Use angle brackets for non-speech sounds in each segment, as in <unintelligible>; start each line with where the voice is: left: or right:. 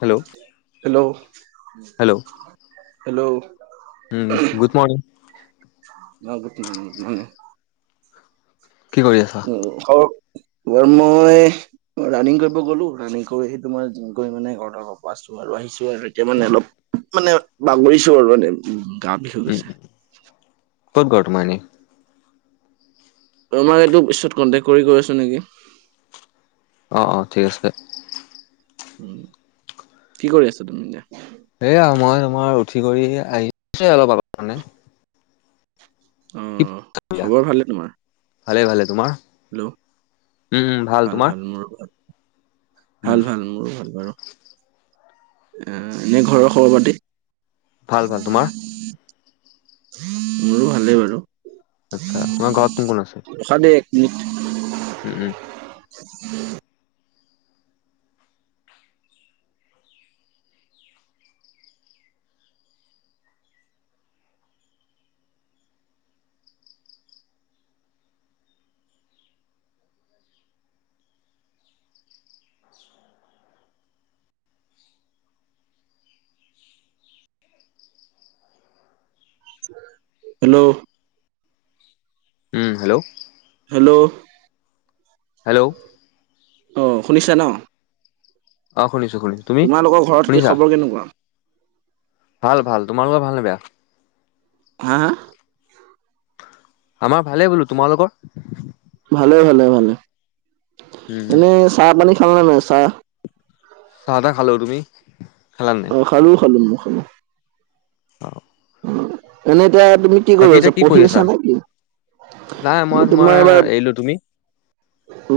left: Hello
right: hello,
left: hello
right: hello
left: um, good morning.
right: অ good morning, হুম।
left: কি কৰি আছা
right: উম খক তোমাৰ মই ৰানিং কৰিব গ'লো। ৰানিং কৰি সেইটো মই জিম কৰি মানে ঘৰত আহো। পাইছো আৰু আহিছো আৰু এতিয়া মানে অলপ মানে বাগৰিছো আৰু মানে উম গা বিষ হৈ
left: উম
right: গৈছে।
left: ক'ত ঘৰ তোমাৰ এনে?
right: তোমাক এইটো পিছত কণ্টেক কৰি কৈ নেকি?
left: অ, অ ঠিক আছে তে।
right: উম কি কৰি আছা তুমি এতিয়া?
left: সেয়া মই তোমাৰ উঠি কৰি আহিছো অলপ আগত মানে
right: অ
left: কি
right: খবৰ ভালে তোমাৰ
left: ভালে, ভালে। তোমাৰ?
right: হেল্ল'
left: উম উম
right: ভাল,
left: তোমাৰ
right: ভাল মোৰো ভাল।
left: উম
right: ভাল, ভাল মোৰো ভাল বাৰু। এনে ঘৰৰ খবৰ পাতি
left: ভাল ভাল তোমাৰ
right: মোৰো ভালেই বাৰু
left: আচ্ছা তোমাৰ ঘৰত কোন কোন আছে
right: ৰখা দেই এক মিনিট
left: উম
right: hello
left: um hello
right: hello
left: hello
right: অ শুনিছা ন
left: অ শুনিছো শুনিছো তুমি
right: তোমালোকৰ ঘৰত কি
left: শুনিছা
right: খবৰ কেনেকুৱা
left: ভাল ভাল তোমালোকৰ ভাল নে বেয়া
right: হা হা
left: আমাৰ ভালেই বোলো তোমালোকৰ
right: ভালে ভালে ভালে
left: উম উম
right: এনেই চাহ পানী খালা নে নাই চাহ
left: চাহ তাহ খালো তুমি খালা নাই
right: খালোঁ খালোঁ মই খালোঁ
left: অ
right: এনে এতিয়া তুমি কি কৰি আছা পঢ়ি আছা নে কি
left: নাই মই
right: মই তোমাৰ এবাৰ
left: এৰিলো তুমি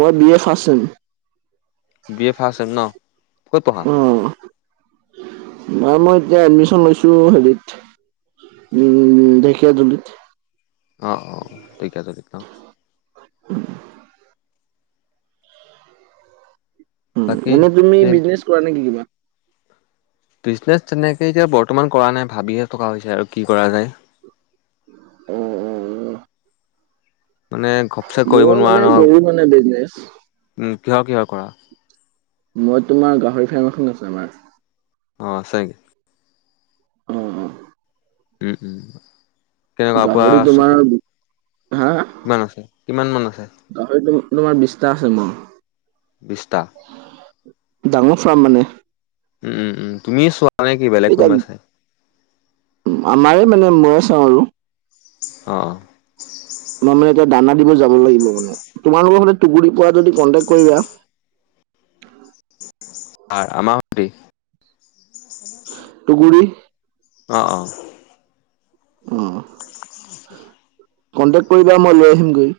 right: মই B A first sem
left: B A first sem ন ক'ত পঢ়া
right: নাই মই এতিয়া এডমিশন লৈছো হেৰিত উম ঢেকীয়াজুলিত
left: অ অ ঢেকীয়াজুলিত ন বাকী
right: এনেই তুমি
left: এই
right: বিজনেছ কৰা নেকি কিবা
left: বিজনেছ তেনেকৈ এতিয়া বৰ্তমান কৰা নাই ভাবিয়ে থকা হৈছে আৰু কি কৰা যায়
right: উম উম উম
left: মানে ঘপ
right: মই মানে কৰো মানে বিজনেচ
left: উম কিহৰ কিহৰ কৰা
right: মই তোমাৰ গাহৰি ফাৰ্ম এখন আছে আমাৰ
left: অ আছে
right: অ অ
left: উম কেনেকুৱা পুৰা
right: গাহৰি
left: চকু
right: তোমাৰ হা
left: কিমান আছে কিমান মান আছে
right: গাহৰি তোমাৰ বিছটা আছে মোৰ
left: বিছটা
right: ডাঙৰ ফাৰ্ম মানে
left: উম উম উম তুমিয়ে চোৱা নে কি বেলেগ
right: এতিয়া
left: কোনোবা চাই
right: আমাৰে মানে মইয়ে চাওঁ আৰু
left: অঁ
right: তোমাৰ মানে এতিয়া দানা দিব যাব লাগিব মানে তোমালোকৰ লগৰ হ'লে টুঙগুৰি পোৱা যদি কণ্টেক কৰিবা।
left: আমাৰ সতি
right: টুঙগুৰি
left: অ অ
right: অ কণ্টেক কৰিবা মই লৈ আহিম গৈ।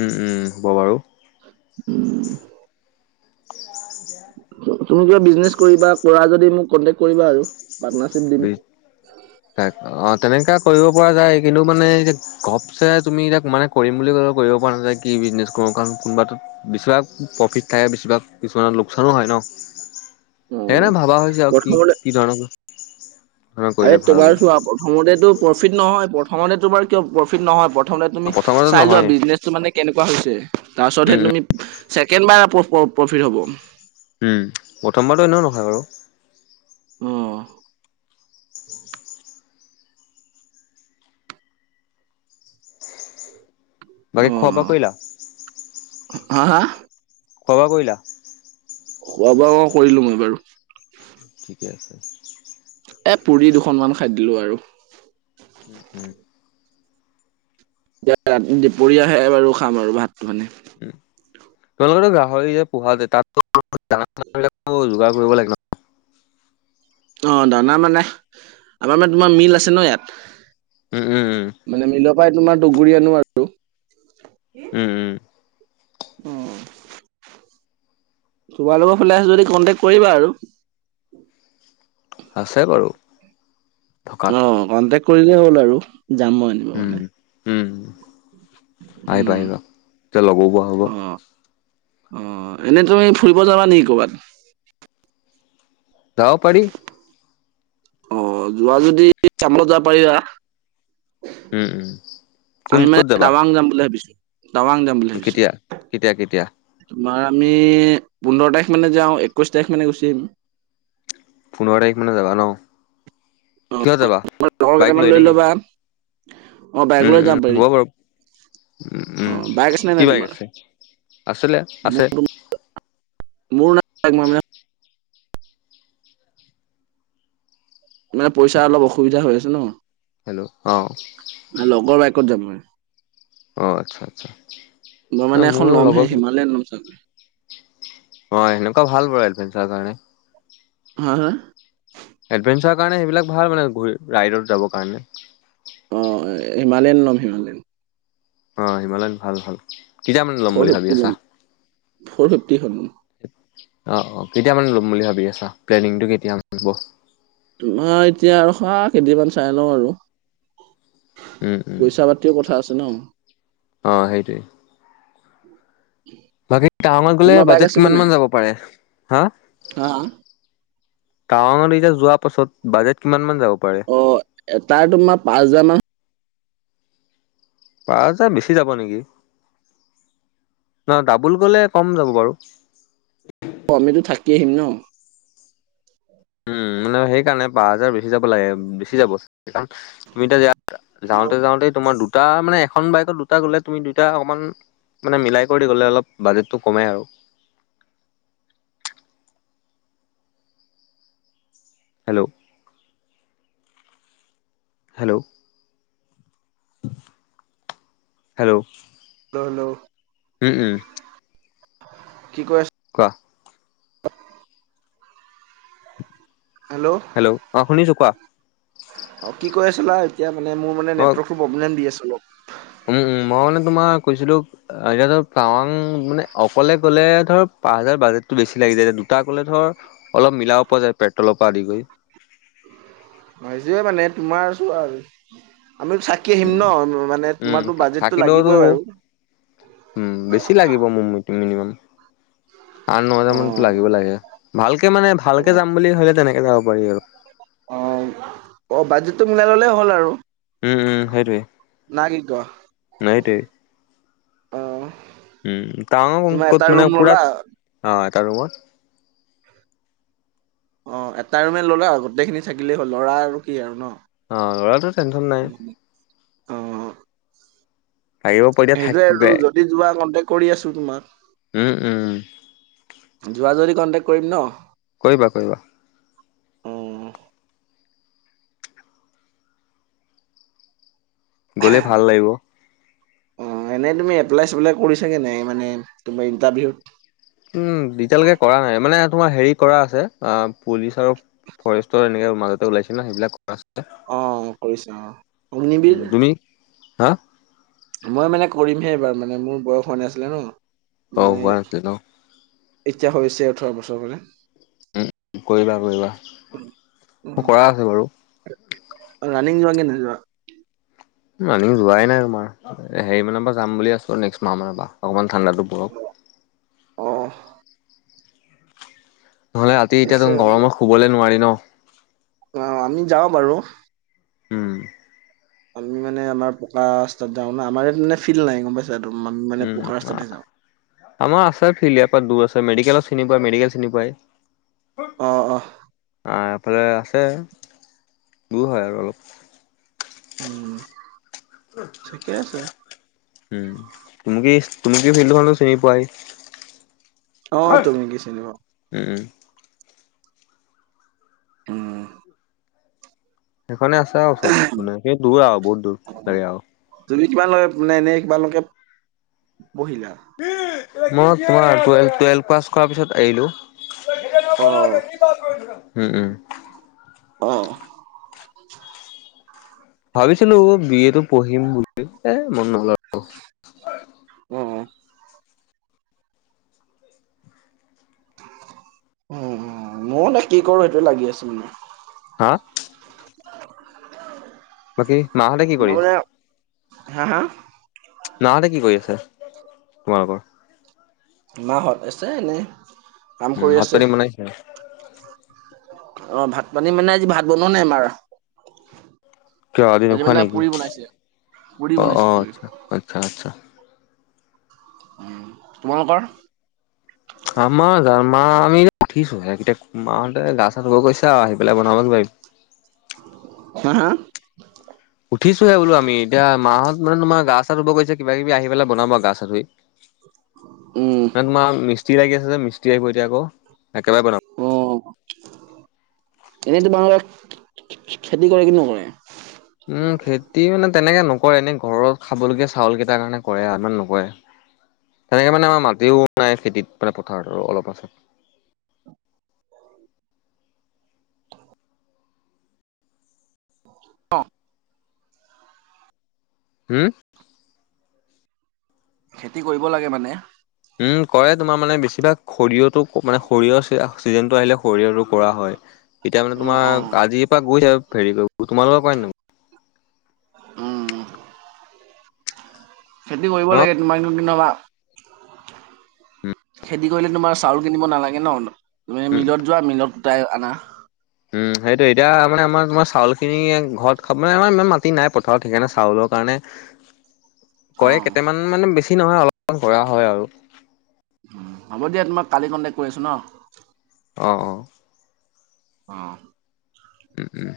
left: উম উম হ'ব বাৰু।
right: উম
left: <inaudible>
right: তুমি কিবা বিজনেছ কৰিবা কৰা যদি মোক কণ্টেক কৰিবা আৰু পাৰ্টনাৰশ্বিপ দিম
left: কাক অ তেনেকা কৰিব পৰা যায় কিন্তু মানে ঘপচে তুমি এতিয়া মানে কৰিম বুলি ক'লে কৰিব পৰা নাযায় কি বিজনেছ কৰো কাৰণ কোনোবা বেছিভাগ প্ৰফিট থাকে বেছিভাগ কিছুমানৰ লোকচানো হয় ন
right: অঁ
left: সেইকাৰণে ভাবা হৈছে আৰু কি
right: প্ৰথমতে
left: কি ধৰণৰ ধৰণৰ
right: আৰে
left: কৰিলে ভাল হ'ব
right: তোমাৰ চোৱা প্ৰথমতেতো প্ৰফিট নহয় প্ৰথমতে তোমাৰ কিয় প্ৰফিট নহয় প্ৰথতে তুমি
left: প্ৰথমতে
right: চাই লোৱা
left: নহয়
right: বিজনেচটো মানে কেনেকুৱা হৈছে তাৰ পিছতহে
left: উম উম
right: তুমি ছেকেণ্ড বাৰ প্ৰফিট হ'ব
left: উম‌ প্ৰথমবাৰতো এনেও নহয় বাৰু
right: অহ
left: বাকি খোৱা
right: অঁ
left: বোৱা কৰিলা
right: হা হা
left: খোৱা বোৱা কৰিলা
right: খোৱা বোৱা কৰিলো মই বাৰু
left: ঠিকে আছে
right: এই পুৰি দুখনমান খাই দিলোঁ আৰু
left: উম উম
right: এতিয়া দুপৰীয়া হে বাৰু খাম আৰু ভাতটো মানে
left: উ তোমালোকৰ টো গাহৰি যে পোহা যে তাতো দানা চানা বিলাকো যোগাৰ কৰিব লাগে ন
right: অ দানা মানে আমাৰ মানে তোমাৰ মিল আছে ন ইয়াত
left: উম উম উম
right: মানে মিলৰ পৰাই তোমাৰ তুঙগুৰি আনো আৰু
left: উম উম
right: অ তোমাৰ লগৰ ফালে আছে যদি কণ্টেক কৰিবা আৰু
left: আছে বাৰু থকাত
right: অ কণ্টেক কৰিলেই হ'ল আৰু যাম মই আনিম
left: উম উম আহিবা
right: উম
left: আহিবা তেতিয়া লগো পোৱা হ'ব
right: অ অ এনে তুমি ফুৰিব যাবা নেকি কৰবাত
left: যাব পাৰি
right: অ যোৱা যদি আমাৰ লগত যাব পাৰিবা
left: উম উম কোন
right: আমি মানে
left: ক'ত যাবা
right: তাৱাং যাম বুলি ভাবিছোঁ তাৱাং যাম বুলি ভাবিছো
left: কেতিয়া কেতিয়া কেতিয়া
right: তোমাৰ আমি পোন্ধৰ তাৰিখ মানে যাওঁ একৈশ তাৰিখ মানে গুচি আহিম
left: পোন্ধৰ তাৰিখ মানে যাবা ন কিহত যাবা
right: লগৰ
left: বাইক
right: কেইটামান
left: লৈ নেকি
right: ল'বা অ বাইক
left: উম
right: লৈ
left: উম
right: যাব পাৰি
left: হ'ব বাৰু উম
right: অ
left: উম
right: আছে নে
left: কি
right: নাই
left: বাইক
right: তোমাৰ
left: আছে, আছিলে
right: মোৰ
left: আছে
right: মোৰ নাই মই মানে মানে পইচা অলপ অসুবিধা হৈ আছে ন
left: হেল্ল' অহ
right: মানে লগৰ বাইকত যাম মই
left: অ আচ্ছা আচ্ছা
right: মই
left: ন
right: মানে এখন
left: মোৰ
right: লমহে
left: লগৰ
right: হিমালয়ান ল'ম চাগৈ
left: অ সেনেকুৱা ভাল বাৰু এডভেঞ্চাৰ কাৰণে
right: হা - হা?
left: এডভেঞ্চাৰৰ কাৰণে সেইবিলাক ভাল মানে, ঘু- ৰাইডত যাবৰ কাৰণে।
right: অ' এ হিমালয়ান ল'ম, হিমালয়ান।
left: অ' হিমালয়ান ভাল - ভাল। কেতিয়া মানে ল'ম
right: ফৰ
left: বুলি ভাবি
right: ফিফটি
left: আছা
right: লম, ফৰ ফিফটি খন লম
left: অ অ কেতিয়া মানে ল'ম বুলি ভাবি আছা প্লেনিংটো কেতিয়া মানে হ'ব
right: তোমাৰ এতিয়া ৰখা কেইদিনমান চাই লওঁ আৰু
left: উম উম
right: পইচা পা তিও কথা আছে ন
left: অ' সেইটোৱে। বাকী টাৱাঙত গ'লে
right: তোমাৰ বাইক
left: বাজেট
right: আছে কি নাই
left: কিমানমান যাব পাৰে? হা?
right: হা
left: টাৱাঙত এতিয়া যোৱা পাছত, বাজেট কিমান মান যাব পাৰে
right: অ' এটাৰ তোমাৰ পাঁচ হাজাৰ মান
left: পাঁচহাজাৰ বেছি যাব নেকি? ন ডাবুল গ'লে কম যাব বাৰু।
right: অ' আমিতো থাকি আহিম ন'।
left: উম, মানে সেইকাৰণে পাঁচ হাজাৰ বেছি যাব লাগে। বেছি যাব, কাৰণ তুমি এতিয়া যাওঁতে - যাওঁতেই তোমাৰ দুটা মানে, এখন বাইকত দুটা গ'লে, তুমি দুটা অকমান মানে মিলাই কৰি গ'লে অলপ, বাজেটটো কমে আৰু। Hello? Hello? Hello?
right: Hello? Hello?
left: উম - উম।
right: কি কৈ আছ
left: কোৱা।
right: হেল্ল'?
left: হেল্ল'? অ' শুনিছোঁ কোৱা।
right: অ' কি কৈ আছিলা? এতিয়া মানে মোৰ মানে
left: মই
right: নেটৱৰ্কটো প্ৰব্লেম দি আছিল অলপ।
left: উম - উম, মই মানে তোমাৰ কৈছিলোঁ এতিয়াতো টাৱাং মানে, অকলে গ'লে ধৰ পাঁচ হাজাৰ বাজেটটো বেছি লাগি যায়। এতিয়া দুটা গ'লে ধৰ অলপ মিলাব পৰা যায়, পেট্ৰলৰ পৰা আদি কৰি।
right: অ' সেইটোৱে মানে তোমাৰ চোৱা আৰু। আমিতো থা কি আহিম
left: উম,
right: ন', মানে
left: উম,
right: তোমাৰতো বাজেটটো
left: থাকিলেওতো
right: লাগিবই বাৰু।
left: উম, বেছি লাগিব মোৰ মতে মিনিমাম। আঠ-ন
right: অ
left: হাজাৰ মানতো লাগিব লাগে। ভালকে মানে
right: অ
left: ভালকে যাম বুলি ভাবিলে তেনেকে যাব পাৰি আৰু।
right: অ'। অ' বাজেটটো মিলাই ল'লেই হ'ল আৰু।
left: উম, উম, সেইটোৱে
right: না কি ক?
left: সেইটোৱে।
right: অ'।
left: উম, টাৱাঙত
right: তোমাৰ এটা
left: ক'ত মানে
right: ৰুম
left: পুৰা-
right: ললা
left: অ' এটা ৰুমত
right: অ' এটা ৰুমে ল'লা, গোটেইখিনি থাকিলেই হ'ল। ল'ৰা আৰু, কি আৰু ন'?
left: অ' ল'ৰাতো টেনশ্যন নাই।
right: অ
left: আহিব পৰি থাক
right: সেইটোৱে আৰু। যদি যোৱা, কন্টেক কৰি আছোঁ তোমাক।
left: উম, উম,
right: যোৱা যদি কণ্টেক্ট কৰিম ন'?
left: কৰিবা - কৰিবা।
right: অ
left: গ'লে ভাল লাগিব।
right: অ' এনে তুমি এপ্লাই-চেপ্লাই কৰিছাগে নাই, মানে তুমি ইণ্টাৰভিউত?
left: উম, এতিয়ালৈকে কৰা নাই। মানে তোমাৰ হেৰি কৰা আছে, অ' পুলিচৰ ফৰেষ্টৰ এনেক মাজতে ওলাইছিল ন', সেইবিলাক
right: অ কৰিছা অ অগ্নিবিৰ
left: <unintelligible> তুমি? হা?
right: মই মানে কৰিমহে এইবাৰ, মানে মোৰ বয়স হোৱা নাছিলে ন'।
left: অ
right: মানে
left: হোৱা নাছিল ন
right: এতিয়া হৈছে ওঠৰ বছৰ হলে।
left: উম, কৰিবা - কৰিবা। মোৰ
right: অ
left: কৰা আছে বাৰু।
right: ৰানিং যোৱা কি নোযোৱা?
left: ৰানিং যোৱাই নাই তোমাৰ। হেৰি মানৰ পৰা যাম বুলি আছোঁ, নেক্সট মাহ মানৰ পৰা অকণমান ঠাণ্ডাটো পৰক।
right: অ'।
left: নহলে ৰাতি
right: ঠিক
left: এতিয়াতো
right: আছে
left: গৰমত শুবলে নোৱাৰি ন'।
right: অ' আমি যাওঁ বাৰু
left: উম।
right: আমি মানে আমাৰ পকাৰাস্তাত যাও না আমাৰ ইয়াত মানে ফিল্ড নাই গম পাইছা মন <unintelligible>
left: উম, অ'। আমাৰ আছে ফিল্ড ইয়াৰ দূৰ আছে মেডিকেলত চিনি পোৱা, মেডিকেল চিনি পায়।
right: অ', অ'।
left: আহ এফালে আছে, দূৰ হয় আৰু অলপ।
right: উম। ঠিকে আছে
left: উম, তুমি কি-তুমি কি ফিল্ডখনো চিনি পোৱাই।
right: অ', তুমি কি চিনি পাওঁ।
left: উম, উম।
right: উম।
left: সেইখনে আছে আৰু ওচৰত মানে সেই দূৰ আৰু বহুত দূৰ তাকে আৰু।
right: তুমি কিমালৈ মানে এনে কিমান লকে পঢ়িলা?
left: মই তোমাৰ টোৱেলভ পাছ কৰা পিছত এৰিলোঁ।
right: অ
left: <unintelligible> উম, উম।
right: অ'।
left: ভাবিছিলোঁ বি এ টো পঢ়িম বুলি এ মন নগ'ল।
right: অ', অ'। উম, মই নে কি কৰোঁ, সেইটোয়ে লাগি আছোঁ মানে।
left: হা?
right: <unintelligible>
left: বাকী, মাহঁতে কি
right: মই
left: কৰি
right: মানে হা? হা?
left: মাহঁতে কি কৰি আছে তোমালোকৰ?
right: মাহঁত? আছে এনে। কাম
left: উম,
right: কৰি
left: ভাত
right: আছে
left: পানী বনাইছে?
right: অ', ভাত পানী মানে আজি ভাত বনোৱা নাই আমাৰ।
left: কিয় আজি নোখোৱা
right: মানে
left: নেকি?
right: পুৰি বনাইছে পুৰি
left: অ',
right: বনাইছে
left: অ',
right: পুৰি
left: আচ্ছা-আচ্ছা।
right: অ', তোমালোকৰ?
left: আমাৰ জ মাহ আমি উঠিছোঁ হে, মাহঁতে গা চা ধুব গৈছে আৰু আহি পেলাই বনাব কিবা কিবি।
right: হা? হা?
left: উঠিচুহে বোলো আমি এতিয়া মাহত মানে তোম গা চা ধুব গৈছে কিব কিবি আহি পেলাই বনাবহি গা চা ধুই।
right: উম
left: ন তোমাৰ মিস্ত্ৰী লাগি আছে যে মিস্ত্ৰী আহিব এতিয়া আকৌ একেবাৰে বনাব।
right: অ', এনেইতো তোমালোকৰ খে-খে-খেতি কৰে কি নকৰে?
left: উম, খেতি মানে তেনেকে নকৰে এনে ঘৰত খাবলগীয়া চাউল কেইটাৰ কাৰণে কৰে আৰু ইমান নকৰে। তেনেকে মানে আমাৰ মাটিও নাই খেতিত মানে পথাৰত আৰু অলপ মান আছে।
right: অ'।
left: হুম?
right: খেতি কৰিব লাগে মানে।
left: উম, কৰে তোমাৰ মানে বেছিভাগ সৰিয়হটো মানে সৰিয়হৰ চিজন টো আহিলে সৰিয়টো কৰা হয়। এতিয়া মানে
right: অ',
left: তোমাৰ
right: অ',
left: আজিৰ পৰা গৈছে হেৰি তোমালোকৰ কৰে নাই?
right: উম, খেতি কৰিব লাগে তোমাক কিন্তু <unintelligible> খেতি কৰিলে তোমাৰ চাউল কিনিব নালাগে ন। মে
left: উম
right: মিলত যোৱা মিলত যাই আনা।
left: উম সেইটো এতিয়া মানে আমাৰ তাৰ চাউল খিনি ঘৰত খাব মানে আমাৰ ইমান মাত। তি নাই পথাৰ চাউল সেকাৰণে
right: অ
left: কয় কেটামান। মানে বেছি নহয় অলপমান কৰা হয় আৰু।
right: উম, হ'ব দিয়া তোমাক কালি কণ্টেক্ট আছোঁ ন?
left: অ', অ'।
right: অ'।
left: উম উম